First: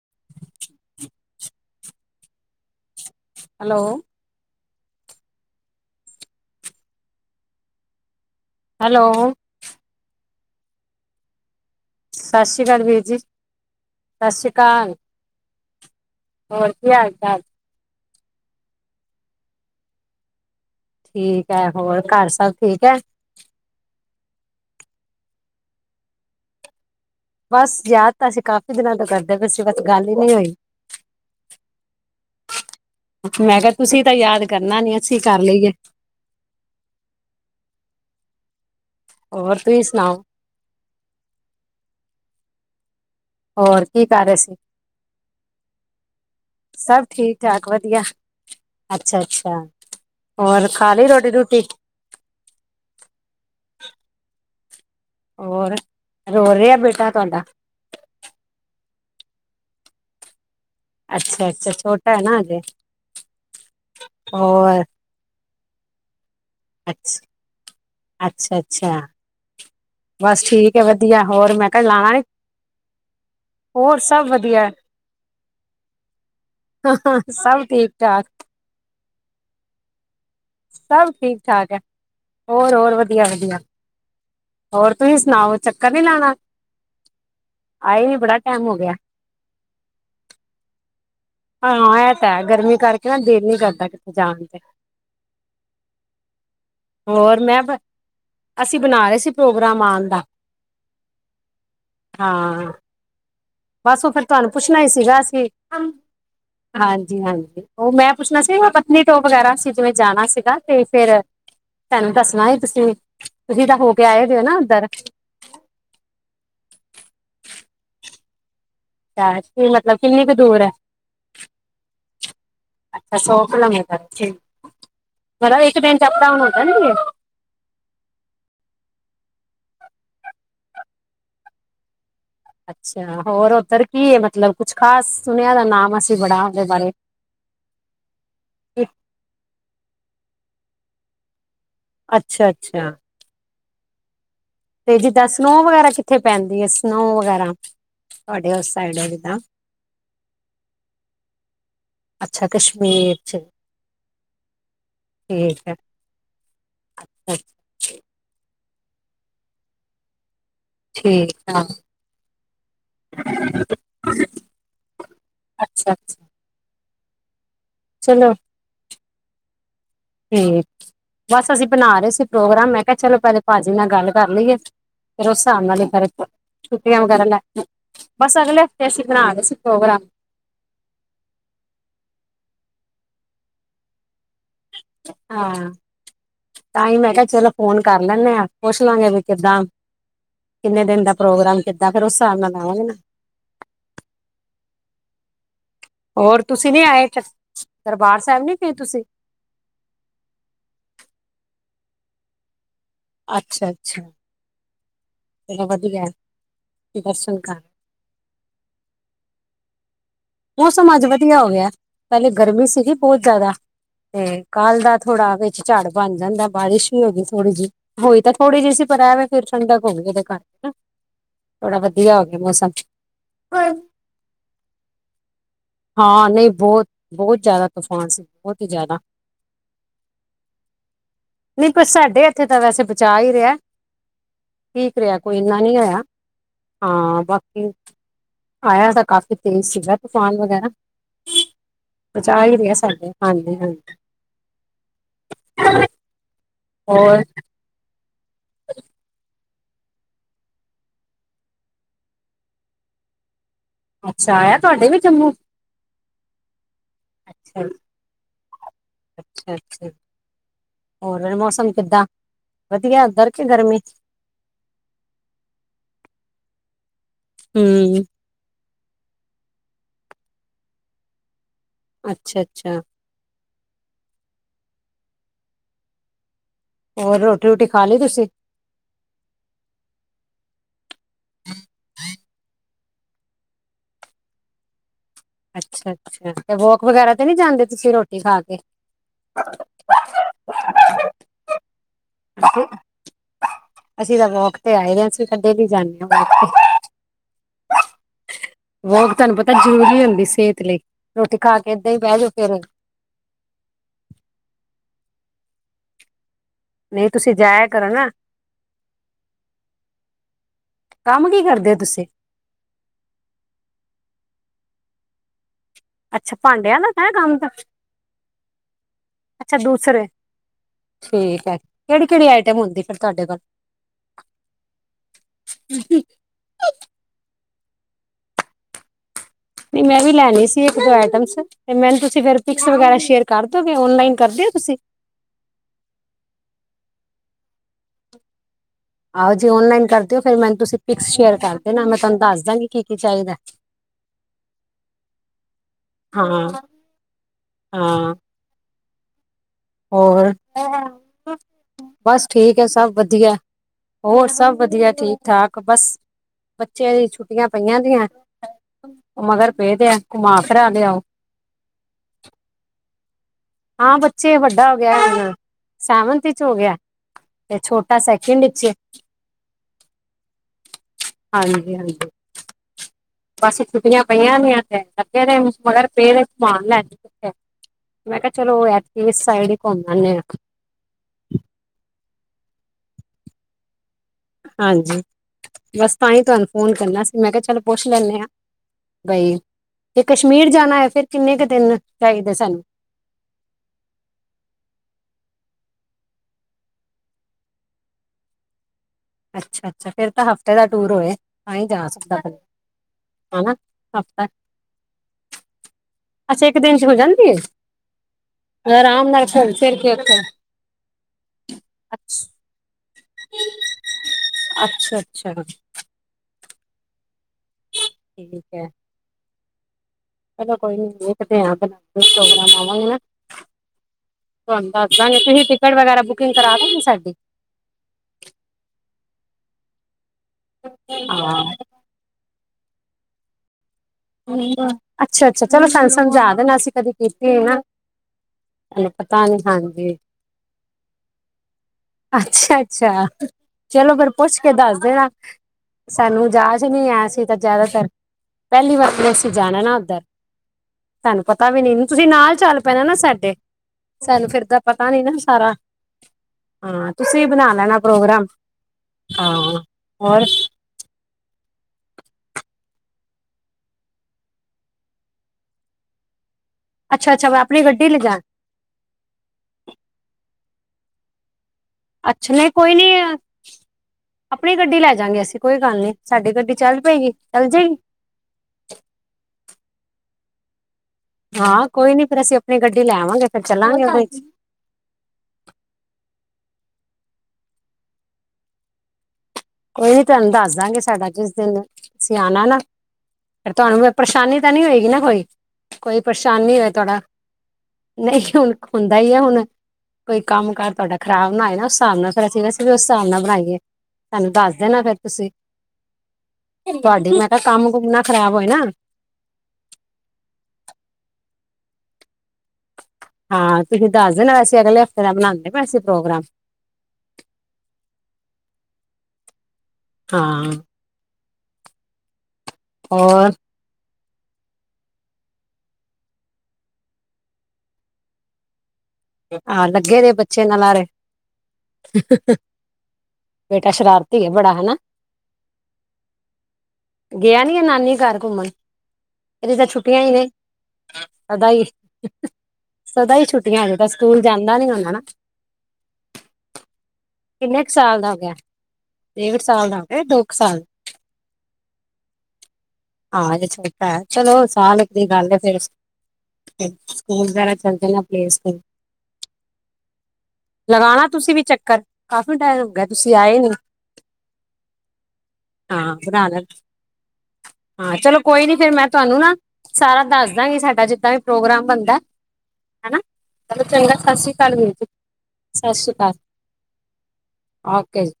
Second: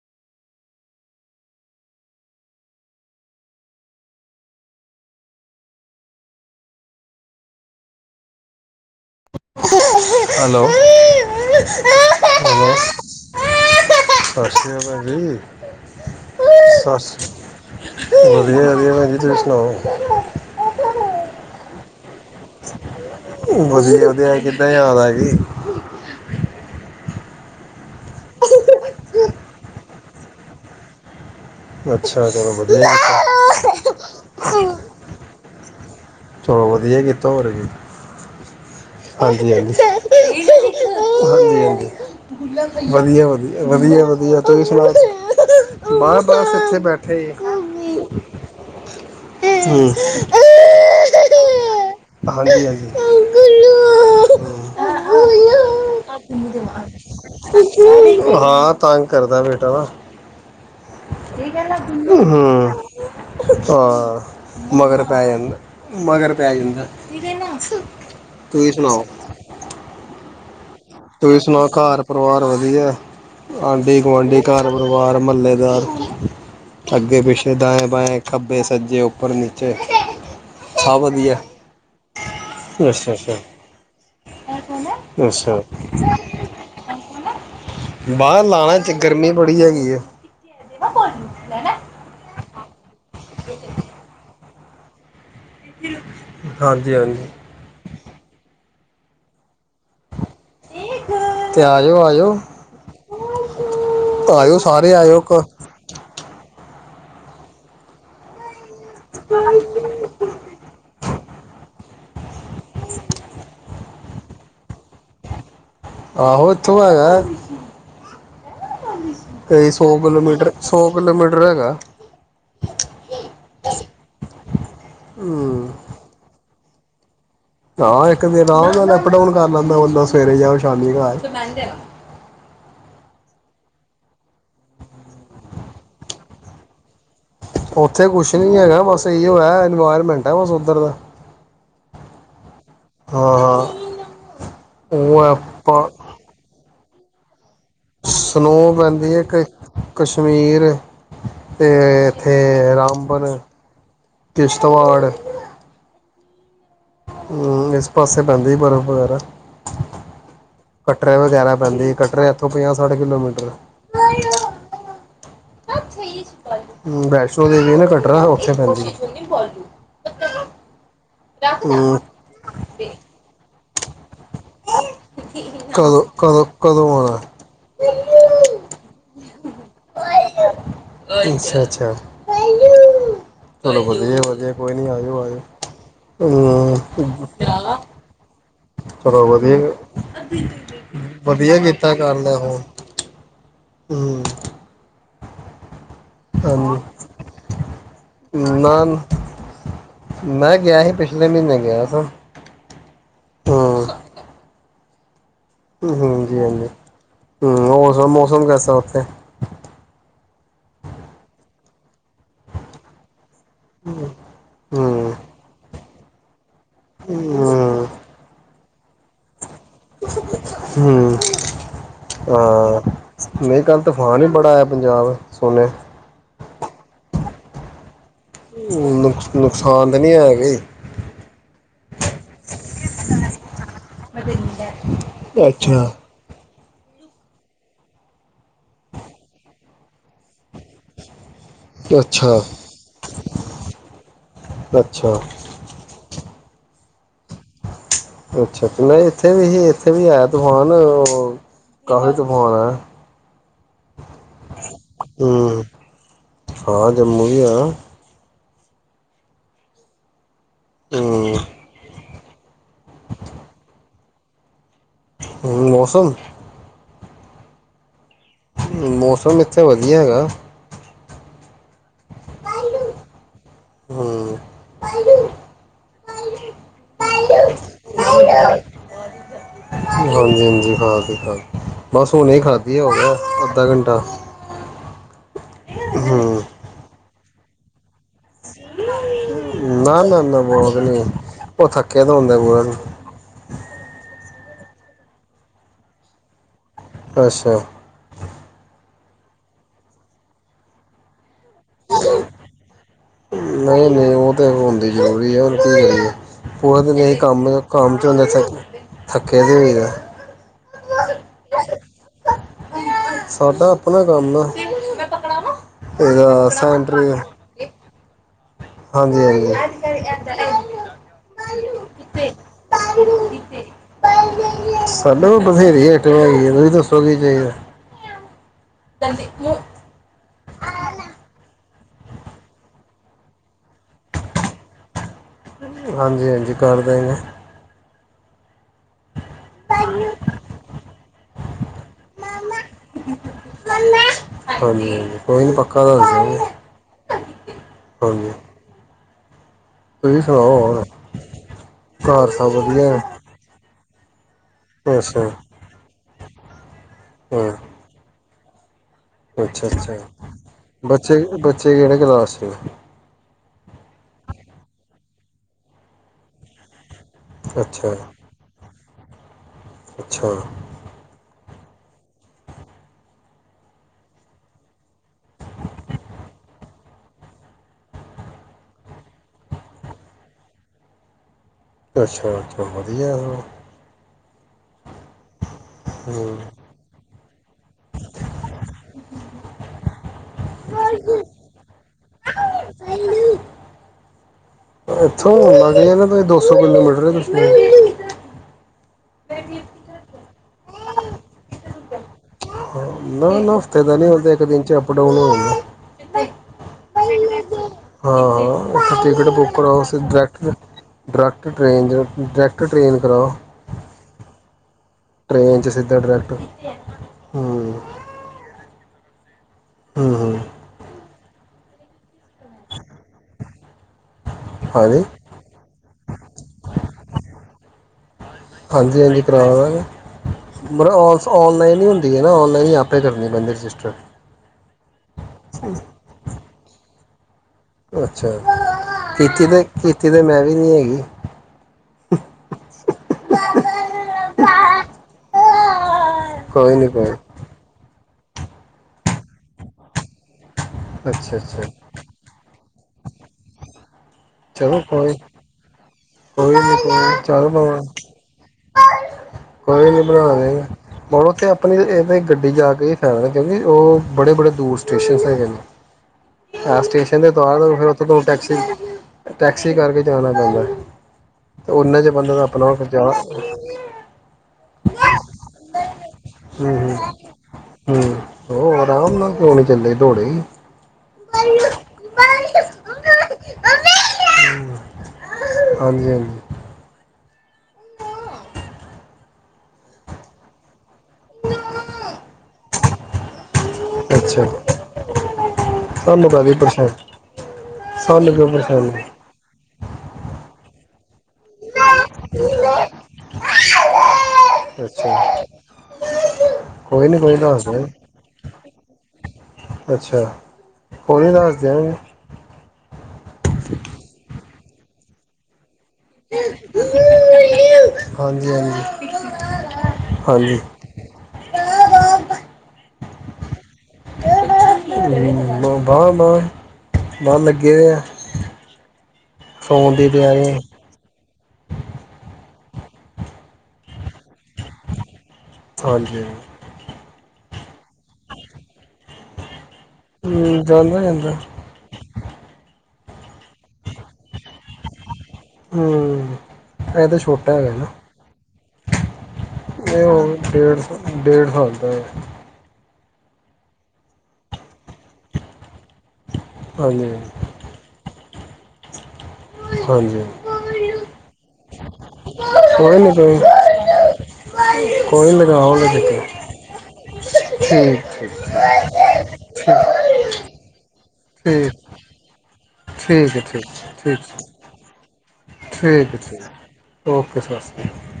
[inaudible] Hello. Hello. Hello. [unintelligible] ਸਤਿ ਸ੍ਰੀ ਅਕਾਲ ਵੀਰ ਜੀ ਸਤਿ ਸ੍ਰੀ ਸ਼੍ਰੀ ਅਕਾਲ ਭੈਣ ਜੀ ਹੋਰ ਕੀ ਸਤਿ ਹਾਲ ਸ਼੍ਰੀ ਚਾਲ ਵਧੀਆ - ਵਧੀਆ ਭੈਣ ਜੀ ਤੁਸੀਂ ਸੁਣਾਓ ਠੀਕ ਹੈ ਹੋਰ ਘਰ ਸਭ ਠੀਕ ਹੈ। ਬਸ ਜੀ ਵਧੀਆ ਕਿੱਦਾਂ ਯਾਦ ਆਗੀ। ਬਸ ਯਾਦ ਤਾਂ ਅਸੀਂ ਕਾਫੀ ਦਿਨਾਂ ਤੋਂ ਕਰਦੇ ਪੇੈ ਸੀ, ਗੱਲ ਹੀ ਨਹੀਂ ਹੋਈ ਅੱਛਾ ਚਲੋ ਵਧੀਆ। ਮੈਂ ਕਿਹਾ ਤੁਸੀਂ ਤਾਂ ਯਾਦ ਕਰਨਾ ਨੀ ਅਸੀਂ ਕਰ ਲਈਏ [unintelligible] ਚਲੋ ਵਧੀਆ ਕੀਤਾ ਹੋਰ ਕੀ ਹਾਂਜੀ- ਹੋਰ ਹਾਂਜੀ ਤੁਸੀਂ ਸੁਣਾਓ [unintelligible] ਹਾਂਜੀ- ਹਾਂਜੀ ਵਧੀਆ -ਵਧੀਆ ਹੋਰ -ਵਧੀਆ- ਕੀ ਕਰ ਰਹੇ ਵਧੀਆ ਸੀ ਤੁਸੀਂ ਸੁਣਾਓ ਬਾਹਰ ਬਸ ਇਥੇ ਸਭ ਬੈਠੇ ਸੀ ਠੀਕ ਹਮ ਠਾਕ ਵਧੀਆ ਅੱਛਾ ਅੱਛਾ ਹੋਰ ਖਾ ਲਈ ਰੋਟੀ ਰੂਟੀ ਹਾਂਜੀ ਹਾਂਜੀ [unintelligible] ਹੋਰ ਰੋ ਰਿਹਾ ਬੇਟਾ ਤੁਹਾਡਾ [unintelligible] ਤੰਗ ਕਰਦਾ ਬੇਟਾ ਨਾ [unintelligible] ਅੱਛਾ ਅੱਛਾ ਛੋਟਾ ਹੈ ਨਾ ਅਜੇ ਹਾਂ ਹੋਰ ਮਗਰ ਪੈ ਜਾਂਦਾ। ਅੱਛ [unintelligible] ਅੱਛਾ ਤੁਸੀ ਅੱਛਾ ਸੁਣਾਓ। ਬਸ ਠੀਕ ਹੈ ਵਧੀਆ ਤੁਸੀਂ ਹੋਰ ਸੁਣਾਓ ਮੈਂ ਕਿਹਾ ਘਰ ਲਾਣਾ ਨੀ ਪਰਿਵਾਰ ਵਧੀਆ ਹੋਰ ਆਂਢੀ ਸਭ ਗੁਆਂਢੀ ਵਧੀਆ ਘਰ ਪਰਿਵਾਰ ਮਹੱਲੇਦਾਰ ਅੱਗੇ ਪਿੱਛੇ ਸਭ ਦਾਏ ਠੀਕ ਬਾਏ ਠਾਕ ਖੱਬੇ ਸੱਜੇ। ਉੱਪਰ -ਨੀਚੇ, ਸਭ ਠੀਕ ਠਾਕ ਹੈ ਹੋਰ -ਹੋਰ, ਅੱਛਾ ਵਧੀਆ- ਵਧੀਆ। ਹੋਰ ਤੁਸੀਂ ਸੁਣਾਓ ਅੱਛਾ ਚ ਚੱਕਰ ਨੀ ਲਾਉਣਾ। ਅੱਛਾ ਬਾਹਰ ਲਾਣਾ ਚ ਗਰਮੀ ਬੜੀ ਹੈਗੀ ਆ। ਹਾਂ। ਗਰਮੀ ਕਰਕੇ ਨਾ ਦਿਲ ਨੀ ਕਰਦਾ ਕਿਤੇ ਜਾਣ ਤੇ, ਹਾਂਜੀ ਹਾਂਜੀ। ਹੋਰ ਮੈਂ ਅਸੀਂ ਬਣਾ ਰਹੇ ਸੀ ਪ੍ਰੋਗਰਾਮ ਆਣ ਦਾ, ਤੇ ਆਜੋ-ਆਜੋ, ਹਾਂ ਬਸ ਉਹ ਫੇਰ ਤੁਹਾਨੂੰ ਪੁੱਛਣਾ ਹੀ ਸੀਗਾ ਅਸੀਂ ਹਾਂਜੀ ਹਾਂਜੀ, ਉਹ ਮੈਂ ਪੁੱਛਣਾ ਸੀ ਪਤਾ ਨੀ ਟੋ ਵਗੈਰਾ ਸੀ ਜਿਵੇਂ ਜਾਣਾ ਸੀਗਾ। ਤੇ ਫੇਰ ਤੈਨੂੰ ਦੱਸਣਾ ਹੀ ਤੁਸੀਂ-ਤੁਸੀ ਤਾਂ ਹੋ ਕੇ ਆਏ ਦਿ ਹੋ ਨਾ ਉੱਧਰ ਆਹੋ ਇੱਥੋਂ ਹੈਗਾ ਐ। ਕਈ ਸੌ ਮਤਲਬ ਕਿੰਨੀ ਕੁ ਕਿਲੋਮੀਟਰ ਦੂਰ ਹੈ ਸੌ ਕਿਲੋਮੀਟਰ ਹੈਗਾ। [unintelligible] ਮੈਂ ਹਮ ਇੱਕ ਦਿਨ ਟਪਦਾ ਹੁਣ [unintelligible] ਹਾਂ ਇੱਕ ਦਿਨ ਆਹ ਅਪ ਡਾਊਨ ਕਰ ਲੈਂਦਾ ਬੰਦਾ ਸਵੇਰੇ ਜਾਓ ਸ਼ਾਮੀ ਘਰ। ਅੱਛਾ ਹੋਰ ਉੱਧਰ ਕੀ ਹੈ, ਮਤਲਬ ਕੁਛ ਖਾਸ ਸੁਣਿਆ ਦਾ ਨਾਮ ਅਸੀਂ ਬੜਾ ਉਹਦੇ ਬਾਰੇ। ਉੱਥੇ ਕੁਛ ਨਹੀਂ ਹੈਗਾ ਬਸ ਐਈਓ ਹੈ ਇਨਵਾਇਰਮੈਂਟ ਹੈ ਬਸ ਉੱਧਰ ਦਾ ਅੱਛਾ, ਅੱਛਾ। ਹਾਂ ਹਾਂ। [inaudible] ਤੇ ਉਹ ਜਿੱਦਾਂ ਸਨੋ ਆਪਾਂ ਵਗੈਰਾ ਕਿੱਥੇ ਪੈਂਦੀ ਹੈ। ਸਨੋ ਵਗੈਰਾ। ਤੁਹਾਡੇ ਸਨੋ ਉਸ ਸਾਈਡ ਪੈਂਦੀ ਹੈ, ਜਿੱਦਾਂ ਕ ਕਸ਼ਮੀਰ ਤੇ ਇੱਥੇ ਅੱਛਾ ਕਸ਼ਮੀਰ ਚ ਰਾਮਬਨ ਕਿਸ਼ਤਵਾੜ। ਠੀਕ ਹੈ ਹੂੰ, ਇਸ ਪਾਸੇ ਪੈਂਦੀ ਐ ਪਰ ਵਗੈਰਾ, ਕਟਰੇ ਠੀਕ ਵਗੈਰਾ ਆ ਪੈਂਦੀ ਕਟਰੇ ਇੱਥੋਂ ਪੰਜਾਹ ਸੱਠ ਕਿਲੋਮੀਟਰ ਹੈ ਅੱਛਾ ਅੱਛਾ, ਹੂੰ ਬਸ, ਸੋ ਦੇਵੀ ਨੇ ਕਟੜ ਚਲੋ ਉੱਥੇ ਪੈਂਦੀ ਐ। ਹੂੰ, [unintelligible] ਬਸ ਅਸੀਂ ਬਣਾ ਰਹੇ ਸੀ ਪ੍ਰੋਗਰਾਮ ਮੈਂ, ਕਿਹਾ ਚਲੋ ਪਹਿਲੇ ਭਾਜੀ ਨਾਲ ਗੱਲ ਕਰ ਲਈਏ। ਉਸ ਹਿਸਾਬ ਨਾਲ ਹੀ ਕਦੋਂ ਖਰਚ ਕਰੋ ਕਦੋਂ ਕਦੋਂ ਛੁੱਟੀਆਂ ਆਉਣਾ ਵਗੈਰਾ ਲੈ ਬਸ ਅਗਲੇ ਹਫ਼ਤੇ ਅਸੀ ਬਣਾ ਰਹੇ ਸੀ ਪ੍ਰੋਗਰਾਮ ਅੱਛਾ ਅੱਛਾ ਚਲੋ ਵਧੀਆ ਜ ਕੋਈ ਨੀ ਆਜਓ ਆਜਓ ਹਾਂ ਤਾਂ ਹੀ ਮੈਂ ਕਿਹਾ ਹਮ ਚਲੋ ਫੋਨ ਕਰ ਲੈਂਦੇ ਹਾਂ ਪੁੱਛ ਲਾਂਗੇ ਵੀ ਚਲੋ ਕਿੱਦਾਂ ਵਧੀਆ ਕਿੰਨੇ ਦਿਨ ਦਾ ਵਧੀਆ ਪ੍ਰੋਗਰਾਮ ਕਿੱਦਾਂ ਕੀਤਾ ਫੇਰ ਉਸ ਕਰ ਲੇ ਹਿਸਾਬ ਨਾਲ ਫੋਨ ਆਵਾਂਗੇ ਨਾ ਹਮ ਹੋਰ ਤੁਸੀਂ ਨ ਆਏ [unintelligible] ਸਾਹਿਬ ਨੀ ਗਏ ਨਾ ਤੁਸੀਂ ਮੈਂ ਗਿਆ ਸੀ ਪਿਛਲੇ ਮਹੀਨੇ ਗਿਆ ਹ ਅੱਛਾ ਅੱਛਾ ਚਲੋ ਹਜੀੀ ਵਧੀਆ ਹਾਂਜੀ ਦਰਸ਼ਨ ਕਰ ਹਮ ਹੋ ਮੌਸਮ ਕੈਸਾ ਉੱਥੇ ਮੌਸਮ ਅੱਜ ਵਧੀਆ ਹੋ ਗਿਆ ਪਹਿਲੇ ਗਰਮੀ ਸੀਗੀ ਬਹੁਤ ਜ਼ਿਆਦਾ ਤੇ ਕਾਲ ਦਾ ਹੂੰ ਥੋੜਾ ਵਿਚ ਝਾੜ ਬਣ ਜਾਂਦਾ ਬਾਰਿਸ਼ ਵੀ ਹੋ ਗਗੀ ਥੋੜੀ ਜੀ ਹੋਈ ਤਾਂ ਥੋੜੀ ਜਿਸੀ ਪਰ [unintelligible] ਹੋ ਗਈ ਉਹਦੇ ਕਰਕੇ ਨਾ ਹਮ ਥੋੜਾ ਵਧੀਆ ਹੋ ਗਿਆ ਮੌਸਮ ਹਾਂ ਨਹੀਂ ਕੱਲ ਤੂਫਾਨ ਹੀ ਬੜਾ ਆਇਆ ਪੰਜਾਬ ਸੁਣਿਆ ਹਾਂ ਨਹੀਂ ਬਹੁਤ ਬਹੁਤ ਜ਼ਿਆਦਾ ਤੂਫ਼ਾਨ ਬਹੁਤ ਹੀ ਜ਼ਿਆਦਾ ਨੁਕਸ ਨੁਕਸਾਨ ਤਾਂ ਨਹੀਂ ਆਇਆ ਕੋਈ ਨਹੀਂ ਪਰ ਸਾਡੇ ਇਥੇ ਤਾਂ ਵੈਸੇ ਬਚਾਅ ਹੀ ਰਿਹਾ ਠੀਕ ਰਿਹਾ ਕੋਈ ਇੰਨਾ ਨੀ ਹੋਇਆ ਅੱਛਾ ਹਾਂ ਬਾਕੀ ਆਇਆ ਤਾਂ ਕਾਫੀ ਤੇਜ਼ ਸੀਗਾ ਤੂੰਫੋਾਨ ਵਗੈਰਾ ਅੱਛਾ ਬਚਾ ਹੀ ਰਿਹਾ ਸਾਡੇ ਹਾਂਜੀ ਹਜੀ ਅੱਛਾ ਹੋਰ ਅੱਛਾਾ ਨਹੀਂ ਇੱਥੇ ਵੀ ਹੀ ਇੱਥੇ ਵੀ ਹੈ ਤੂਫਾਨ ਉਹ ਕਾਫ਼ੀ ਤੂਫਾਨ ਹੈ ਅੱਛਾ ਆਇਆ ਤੁਹਾਡੇ ਵੀ ਜੰਮੂ ਹੂੰ ਹਾਂ ਜੰਮੂ ਵੀ ਆਇਆ ਅੱਛਾ, ਅੱਛਾ। ਹੋਰ ਹੂੰ, ਮੌਸਮ ਕਿੱਦਾਂ ਵਧੀਆ ਇਧਰ ਕੇ ਗਰਮੀ ਹੂੰ, ਮੌਸਮ ਹੂੰ। ਮੌਸਮ ਇੱਥੇ ਵਧੀਆ ਹੈਗਾ। ਅੱਛਾ, ਅੱਛਾ। ਹੂੰ। [unintelligible] ਹੋਰ ਰੋਟੀ ਰੁਟੀ ਖਾ ਖਾ ਲੀ ਤੁਸੀਂ ਹਾਂਜੀ, ਹਾਂਜੀ ਖਾ ਲਈ, ਖਾ ਬਸ ਹੁਣੇ ਹੀ ਖਾਧੀ ਆ, ਹੋ ਗਿਆ ਅੱਧਾ ਘੰਟਾ। ਅੱਛਾ, ਅੱਛਾ ਹੂੰ ਤੇ ਵੋਕ ਵਗੈਰਾ ਤੇ ਨਹੀਂ ਜਾਂਦੇ ਤੁਸੀਂ ਰੋਟੀ ਖਾ ਕੇ ਨਾ, ਨਾ, ਨਾ ਨਹੀਂ ਉਹ ਥ ਕੇ ਹੁੰਦੇ [inaudible] ਅਸੀਂ ਤਾਂ ਵੋਕ ਤੇ ਆਏ ਹੋਏ ਸੀ, ਅਸੀਂ ਡੇਲੀ ਜਾਂਦੇ ਹਾਂ ਇਥੇ ਅੱਛਾ। ਵੋਕ ਤੁਹਾਨੂੰ ਪਤਾ ਜ਼ਰੂਰੀ ਹੁੰਦੀ ਸਿਹਤ ਲਈ, ਰੋਟੀ ਖਾ ਕੇ ਏਦਾਂ ਹੀ ਬਹਿ ਜਾਓ ਫਿਰ ਨਹੀਂ, ਨਹੀਂ ਉਹ ਤੇ ਹੁੰਦੀ ਜਰੂਰੀ ਹੈ, ਹੁਣ ਕੀ ਕਰੀਏ? ਪੂਰਾ ਦਿਨ ਨਹੀਂ ਇਹੀਂ ਤੁਸੀਂ ਕੰਮ ਹੈ ਜਾਇਆ ਕਰੋ ਕੰਮ ਨਾ ਤੋਂ ਆਈ ਦਾ ਥੱਕੇ ਹੋਈਦਾ। ਠ ਸਾਡਾ ਆਪਣਾ ਕੰਮ ਐ। ਅੱਛਾ ਇਹਦਾ ਭਾਂਡਿਆਂ ਦਾ ਹੈ ਸੋਂਡਰਿੰਗ ਕੰਮ ਤਾਂ ਹਾਂਜੀ-ਹਾਂਜੀ, ਅੱਛਾ ਦੂਸਰੇ ਠੀਕ ਹੈ ਕਿਹੜੀ ਕਿਹੜੀ ਆਈਟਮ ਹੁੰਦੀ ਫਿਰ ਤੁਹਾਡੇ ਕੋਲ ਸਾਡੇ ਕੋਲ ਬਥੇਰੀ ਆਈਟਮ ਹੈਗੀ ਆ ਤੁਸੀ ਦੱਸੋ ਕੀ ਚਾਹੀਦਾ। ਤਦੀ [inaudible] ਨਹੀਂ ਮੈਂ ਵੀ ਲੈਣੀ ਸੀ ਇੱਕ ਦੋ ਆਈਟਮ, ਤੇ ਮੈਨੂੰ ਤੁਸੀਂ ਫਿਰ ਪਿਕਸ ਵਗੈਰਾ ਸ਼ੇਅਰ ਕਰਦੋਗੇ ਓਨਲਾਈਨ ਕਰਦੇਓ ਤੁਸੀਂ ਹਾਂਜੀ, ਹਾਂਜੀ ਕਰਦਾਂਗੇ। ਆਹੋ ਜੀ ਓਨਲਾਈਨ ਹਾਂਜੀ ਕਰਦੇ ਓ ਫੇਰ ਤੁਸੀਂ ਮੈਂਨੂੰ ਪਿਕਸ ਸ਼ੇਅਰ ਕਰਦੇ ਨਾ ਮੈਂ ਤੁਹਾਨੂੰ ਦੱਸਦਾਂਗੀ ਕੀ ਕੀ ਚਾਹੀਦਾ, ਹਾਂਜੀ ਕੋਈ ਨਹੀਂ ਪੱਕਾ ਦੱਸ ਦਿਆਂਗੇ ਹਾਂ- ਹਾਂ। ਹਾਂਜੀ ਤੁਸੀਂ ਹੋਰ ਸੁਣਾਓ ਹੋਰ ਬਸ ਠੀਕ ਹੈ, ਸਭ ਵਧੀਆ। ਹੋਰ ਸ ਸਭ ਵਧੀਆ ਅੱਛਾ ਠੀਕ-ਠਾਕ ਬਸ ਬੱਚਿਆਂ ਦੀ ਛੁੱਟੀਆਂ ਹਾਂ ਪਈਆਂ ਦੀਆਂ। [unintelligible] ਉਹ ਮਗਰ ਅੱਛਾ- ਪਏ ਦੇ ਆ ਅੱਛਾ, ਘੁਮਾ ਫਿਰਾ ਲਿਆਓ ਬੱਚੇ-ਬੱਚੇ, ਕਿਹੜੀ ਕਲਾਸ ਚ ਹਾਂ ਬੱਚੇ, ਵੱਡਾ ਹੋ ਗਿਆ ਹੁਣ, ਸੈਵਨਥ ਵਿਚ ਹੋ ਗਿਆ। ਤੇ ਅੱਛਾ ਛੋਟਾ, ਸੈਕਿੰਡ ਵਿੱਚ ਐ। ਅੱਛਾ। ਹਾਂਜੀ-ਹਾਂਜੀ। ਬਸ, ਛੁੱਟੀਆਂ ਪਈਆਂ ਦੀਆਂ, ਤੇ ਲਗੇ ਦੇ ਨੇ, ਮਗਰ ਪਏ ਦੇ ਨੇ, ਘੁੰਮਾਣ ਲੈਕੇ ਜਾਓ, ਮੈਂ ਕਿਹਾ ਚਲੋ ਐਤਕੀ ਇਸ ਸਾਈਡ ਹੀ ਘੁੰਮ ਆਨੇ ਆ। ਅੱਛਾ- ਅੱਛਾ, ਵਧੀਆ ਹੈ। ਹਾਂਜੀ। ਬਸ ਤਾਂ ਹੀ ਤੁਹਾਨੂੰ ਫੋਨ ਕਰਨਾ ਸੀ, ਮੈਂ ਕਿਹਾ ਚਲ ਪੁੱਛ ਲੈਂਦੇ ਹਾਂ ਬਈ, ਜੇ ਕਸ਼ਮੀਰ ਜਾਣਾ ਹੋਏ ਤੇ ਫਿਰ ਕਿੰਨੇ ਹੂੰ ਕੁ ਦਿਨ ਚਾਹੀਦੇ ਸਾਨੂੰ? ਇਹ ਨਾ ਦੋ ਸੌ ਕਿਲੋਮੀਟਰ ਏ। ਅੱਛਾ-ਅੱਛਾ, ਫੇਰ ਤਾਂ ਹਫ਼ਤੇ ਦਾ ਟੂਰ ਹੋਏ ਤਾਂ ਹੀ ਜਾ ਸਕਦੇ ਨਾ-ਨਾ ਹਫ਼ਤੇ ਦਾ ਨੀ ਹੁਣ ਤਾ ਇਕ ਦਿਨ ਚ ਅੱਪ ਡਾਉਨ ਹੋਜੇਗਾ। ਅੱਛਾ ਇੱਕ ਦਿਨ ਹੋ ਜਾਂਦੀ ਐ, ਹਾਂ-ਹਾਂ, ਉੱਥੇ ਟਿਕਟ ਬੁੱਕ ਕਰਾਉ ਕੇ ਤੁਸੀ ਉੱਥੇ direct direct train direct train ਕਰਾਓ। ਅੱਛਾ [unintelligible] ਟ੍ਰੇਨ ਸਿੱਧਾ ਡਾਇਰੈਕਟ ਹੂੰ, ਠੀਕ ਹੈ। ਹੂੰ ਹੂੰ ਚਲੋ ਕੋਈ ਨੀ, [unintelligible] ਵਾਂਗੇ ਤੁਹਾਨੂੰ ਦੱਸ ਹਾਂਜੀ ਦਾਂਗੇ ਤੁਸੀਂ ਟਿਕਟ ਵਗੈਰਾ ਬੁਕਿੰਗ ਕਰਾ ਦੋ ਗੇ ਸਾਡੀ? ਹਾਂਜੀ ਹਾਂਜੀ ਕਰਾ ਦਾ ਗੇ। ਮਤਬ ਹਾਂ ਔਨਲਾਈਨ ਹੀ ਹੁੰਦੀ ਹੈ। ਔਨਲਾਈਨ ਆਪੇ ਕਰਨੀ ਪੈਂਦੀ ਐ ਸਿਸਟਮ ਅੱਛਾ-ਅੱਛਾ ਚਲੋ ਸਾਨੂੰ ਸਮਝਾ ਦੇਣਾ ਅਸੀਂ ਕਦੀ। ਕੀਤੀ ਨਾ ਅੱਛਾ ਤਾਨੂੰ ਪਤਾ ਨੀ ਕੀਤੀ ਤੇ ਹਾਂਜੀ ਕੀਤੀ ਤੇ ਮੈਂ ਵੀ ਨਹੀਂ ਹੈਗੀ ਅੱਛਾ-ਅੱਛਾ ਚਲੋ ਫਿਰ ਪੁੱਛ ਕੇ ਦੱਸ ਦੇਨਾ ਸਾਨੂੰ ਜਾਚ ਕੋਈ ਨੀ ਆਇਆ ਕੋਈ ਸੀ ਤਾਂ ਜ਼ਿਆਦਾਤਰ ਪਹਿਲੀ ਵਾਰ, ਫ ਅਸੀਂ ਜਾਣਾ ਨਾ ਉੱਧਰ ਤੁਹਾਨੂੰ ਅੱਛਾ ਪਤਾ ਵੀ ਅੱਛਾ ਨੀ ਤੁਸੀਂ ਨਾਲ ਚੱਲ ਪੈਣਾ ਨਾ ਸਾਡੇ, ਸਾਨੂੰ ਫਿਰ ਦਾ ਚਲੋ ਪਤਾ ਨੀ ਨਾ ਕੋਈ ਸਾਰਾ ਕੋਈ ਨੀ ਹਾਂ ਕੋਈ ਤੁਸੀਂ ਚੱਲ ਬਣਾ ਬਵਾ ਲੈਣਾ ਪ੍ਰੋਗਰਾਮ ਹਾਂ ਕੋਈ ਨੀ ਹੋਰ ਬਣਾ ਦੇਗਾ ਮੋੜੋ ਤੇ ਆਪਣੀ ਇਹ ਗੱਡੀ ਜਾ ਕੇ ਫਾਇਦਾ ਐ ਉਹ ਬੜੇ-ਬੜੇ ਦੂਰ ਸਟੇਸ਼ਨ ਹੈਗੇ ਨੇ, ਆਹ ਅੱਛਾ ਸਟੇਸ਼ਨ ਅੱਛਾ ਤੇ ਮੈਂ ਆ ਆਪਣੀ ਫਿਰ ਗੱਡੀ ਉਥੋਂ ਲਿਜਾ ਤੁਹਾਨੂੰ ਟੈਕਸੀ, ਇਸੇ ਕਰਕੇ ਜਾਣਾ ਪੈਂਦਾ, ਤੇ ਉਹਨਾਂ ਚ ਅੱਛਾ ਬੰਦੇ ਦਾ ਨਹੀਂ ਕੋਈ ਆਪਣਾ ਨੀ ਜਾ ਆਪਣੀ ਗੱਡੀ ਲੈ ਜਾਗੇ ਅਸੀਂ ਕੋਈ ਗੱਲ ਨੀ, ਸਾਡੀ ਗੱਡੀ ਹਮ ਚੱਲ ਹਮ ਪਏਗੀ ਚੱਲ ਜਾਏਗੀ ਹਮ ਹੋ ਆਰਾਮ ਨਾਲ ਕਿਉਂ ਨੀ ਚੱਲਦੇ ਦੋੜੇ ਹਾਂ ਕੋਈ ਨੀ ਫਿਰ ਅਸੀਂ ਆਪਣੀ ਗੱਡੀ ਲੈਵਾਂਗੇ ਫਿਰ ਚੱਲਾਂਗੇ ਉਹਦੇ ਹਾਂਜੀ ਹਾਂਜੀ ਕੋਈ ਨੀ ਤੁਹਾਨੂੰ ਦੱਸ ਦਾਂਗੇ ਸਾਡਾ ਜਿਸ ਦਿਨ ਅਸੀਂ ਆਉਣਾ ਨਾ ਫਿਰ ਤੁਹਾਨੂੰ ਪਰੇਸ਼ਾਨੀ ਅੱਛਾ ਤਾਂ ਨਹੀਂ ਹੋਏਗੀ ਨਾ ਕੋਈ ਕੋਈ ਸਾਨੂੰ ਪਰੇਸ਼ਾਨ ਕਾਹਦੀ ਨੀ ਹੋਵੇ ਤੁਹਾਡਾ ਪਰੇਸ਼ਾਨੀ ਨਹੀਂ ਸਾਨੂੰ ਕਿਉਂ ਹੁਣ ਹੁੰਦਾ ਪਰੇਸ਼ਾਨੀ ਹੀ ਹੈ ਹੁਣ ਕੋਈ ਕੰਮ ਕਾਰ ਤੁਹਾਡਾ ਖਰਾਬ ਨਾਏ ਨਾ ਹਿਸਾਬ ਨਾਲ ਫਿਰ ਅਸੀਂ ਵੈਸੇ ਵੀ ਉਸ ਹਿਸਾਬ ਨਾਲ ਬਣਾਈਏ ਦੱਸ ਦੇ ਨਾ ਫਿਰ ਅੱਛਾ ਤੁਸੀਂ ਕੋਈ ਤੁਹਾਡੀ ਨੀ ਮੈਂ ਕੋਈ ਕਿਹਾ ਨੀ ਦੱਸ ਕੰਮ ਕੁਮ ਨਾ ਦਿਆਂਗੇ ਖ਼ਰਾਬ ਹੋਏ ਨਾ ਦੱਸਦੇ। ਹਾਂ ਤੁਸੀਂ ਦੱਸ ਦੇ ਨਾ ਵੇਸੇ ਅਗਲੇ ਹਫਤੇ ਦਾ ਬਣਾਉਦੇ ਪਏ ਸੀ। ਹਾਂਜੀ ਹਾਂਜੀ, [unintelligible] ਹਾਂ, ਹਾਂਜੀ [unintelligible] ਹੋਰ, ਬਾਂ ਬਾਂ ਬਾਹ ਲੱਗੇ ਦੇ ਆ। ਹਾਂ ਸੌਣ ਲੱਗੇ ਦੀ ਦੇ ਬੱਚੇ ਤਿਆਰੀ ਨਾ ਲਾਰੇ, ਬੇਟਾ ਸ਼ਰਾਰਤੀ ਹੈ ਬੜਾ ਹੈਨਾ। ਹਾਂਜੀ ਗਿਆ ਨੀ ਇਹ ਨਾਨੀ ਘਰ ਘੁੰਮਣ, ਇਹਦੇ ਤਾ ਛੁ ਆਂ ਹੀ ਨੇ ਹਮ, ਜਾਂਦਾ ਜਾਂਦਾ ਅਦਾ ਹੀ। ਸਦਾ ਹੀ ਛੁੱਟੀਆਂ ਨੇ ਬਸ, ਸਕੂਲ ਜਾਂਦਾ ਨੀ ਹੁੰਦਾ ਨਾ। ਇਹ ਤਾਂ ਛੋਟਾ ਕਿੰਨੇ ਕੁ ਹੈਗਾ ਨਾ ਸਾਲ ਦਾ ਹੋ ਗਿਆ ਡੇਢ ਸਾਲ ਦਾ ਹੋ ਗਿਆ ਇਹ ਦੋ ਕੁ ਹਣ ਸਾਲ ਡੇੜ ਡੇਢ ਸਾਲ ਦਾ ਹੈ। ਹਾਂ ਹਜੇ ਛੋਟਾ ਐ, ਚਲੋ ਸਾਹ ਇੱਕ ਦੀ ਗੱਲ ਫਿਰ ਹਾਂਜੀ ਸਕੂਲ ਜ਼ਰਾ ਚਲਦੇ ਨਾ ਪਲੀਸ। [unintelligible] ਹਾਂਜੀ ਲਗਾਣਾ ਤੁਸੀਂ ਵੀ ਚੱਕਰ ਕਾਫ਼ੀ ਟਾਈਮ ਗਿਆ, ਕੋਈ ਨਹੀਂ ਤੁਸੀਂ ਕੋਈ ਆਏ ਨੀ ਕੋਈ ਨੀ, ਲਗਾਓ ਲੈ ਹਾਂ ਠੀਕ ਬਣਾ ਲੈਣਾ ਹਾਂ ਚਲੋ ਠੀਕ ਕੋਈ ਨੀ ਫਿਰ ਮੈਂ ਤੁਹਾਨੂੰ ਨਾ ਠੀਕ ਸਾਰਾ ਦੱਸ ਦਾਂਗੀ ਸਾਡਾ ਜਿੱਦਾਂ ਵੀ ਪ੍ਰੋਗਰਾਮ ਠੀਕ ਬਣਦਾ। ਹਨਾ ਠੀਕ ਹੈ ਚਲੋ ਠੀਕ, ਚੰਗਾ ਸਤਿ ਠੀਕ ਸ਼੍ਰੀ ਅਕਾਲ ਵੀਰ ਜੀ ਸਤਿ ਸ਼੍ਰੀ ਠੀਕ ਅਕਾਲ ਹੈ, ਠੀਕ ਓਕੇ ਸਰ ਓਕੇ ਜੀ।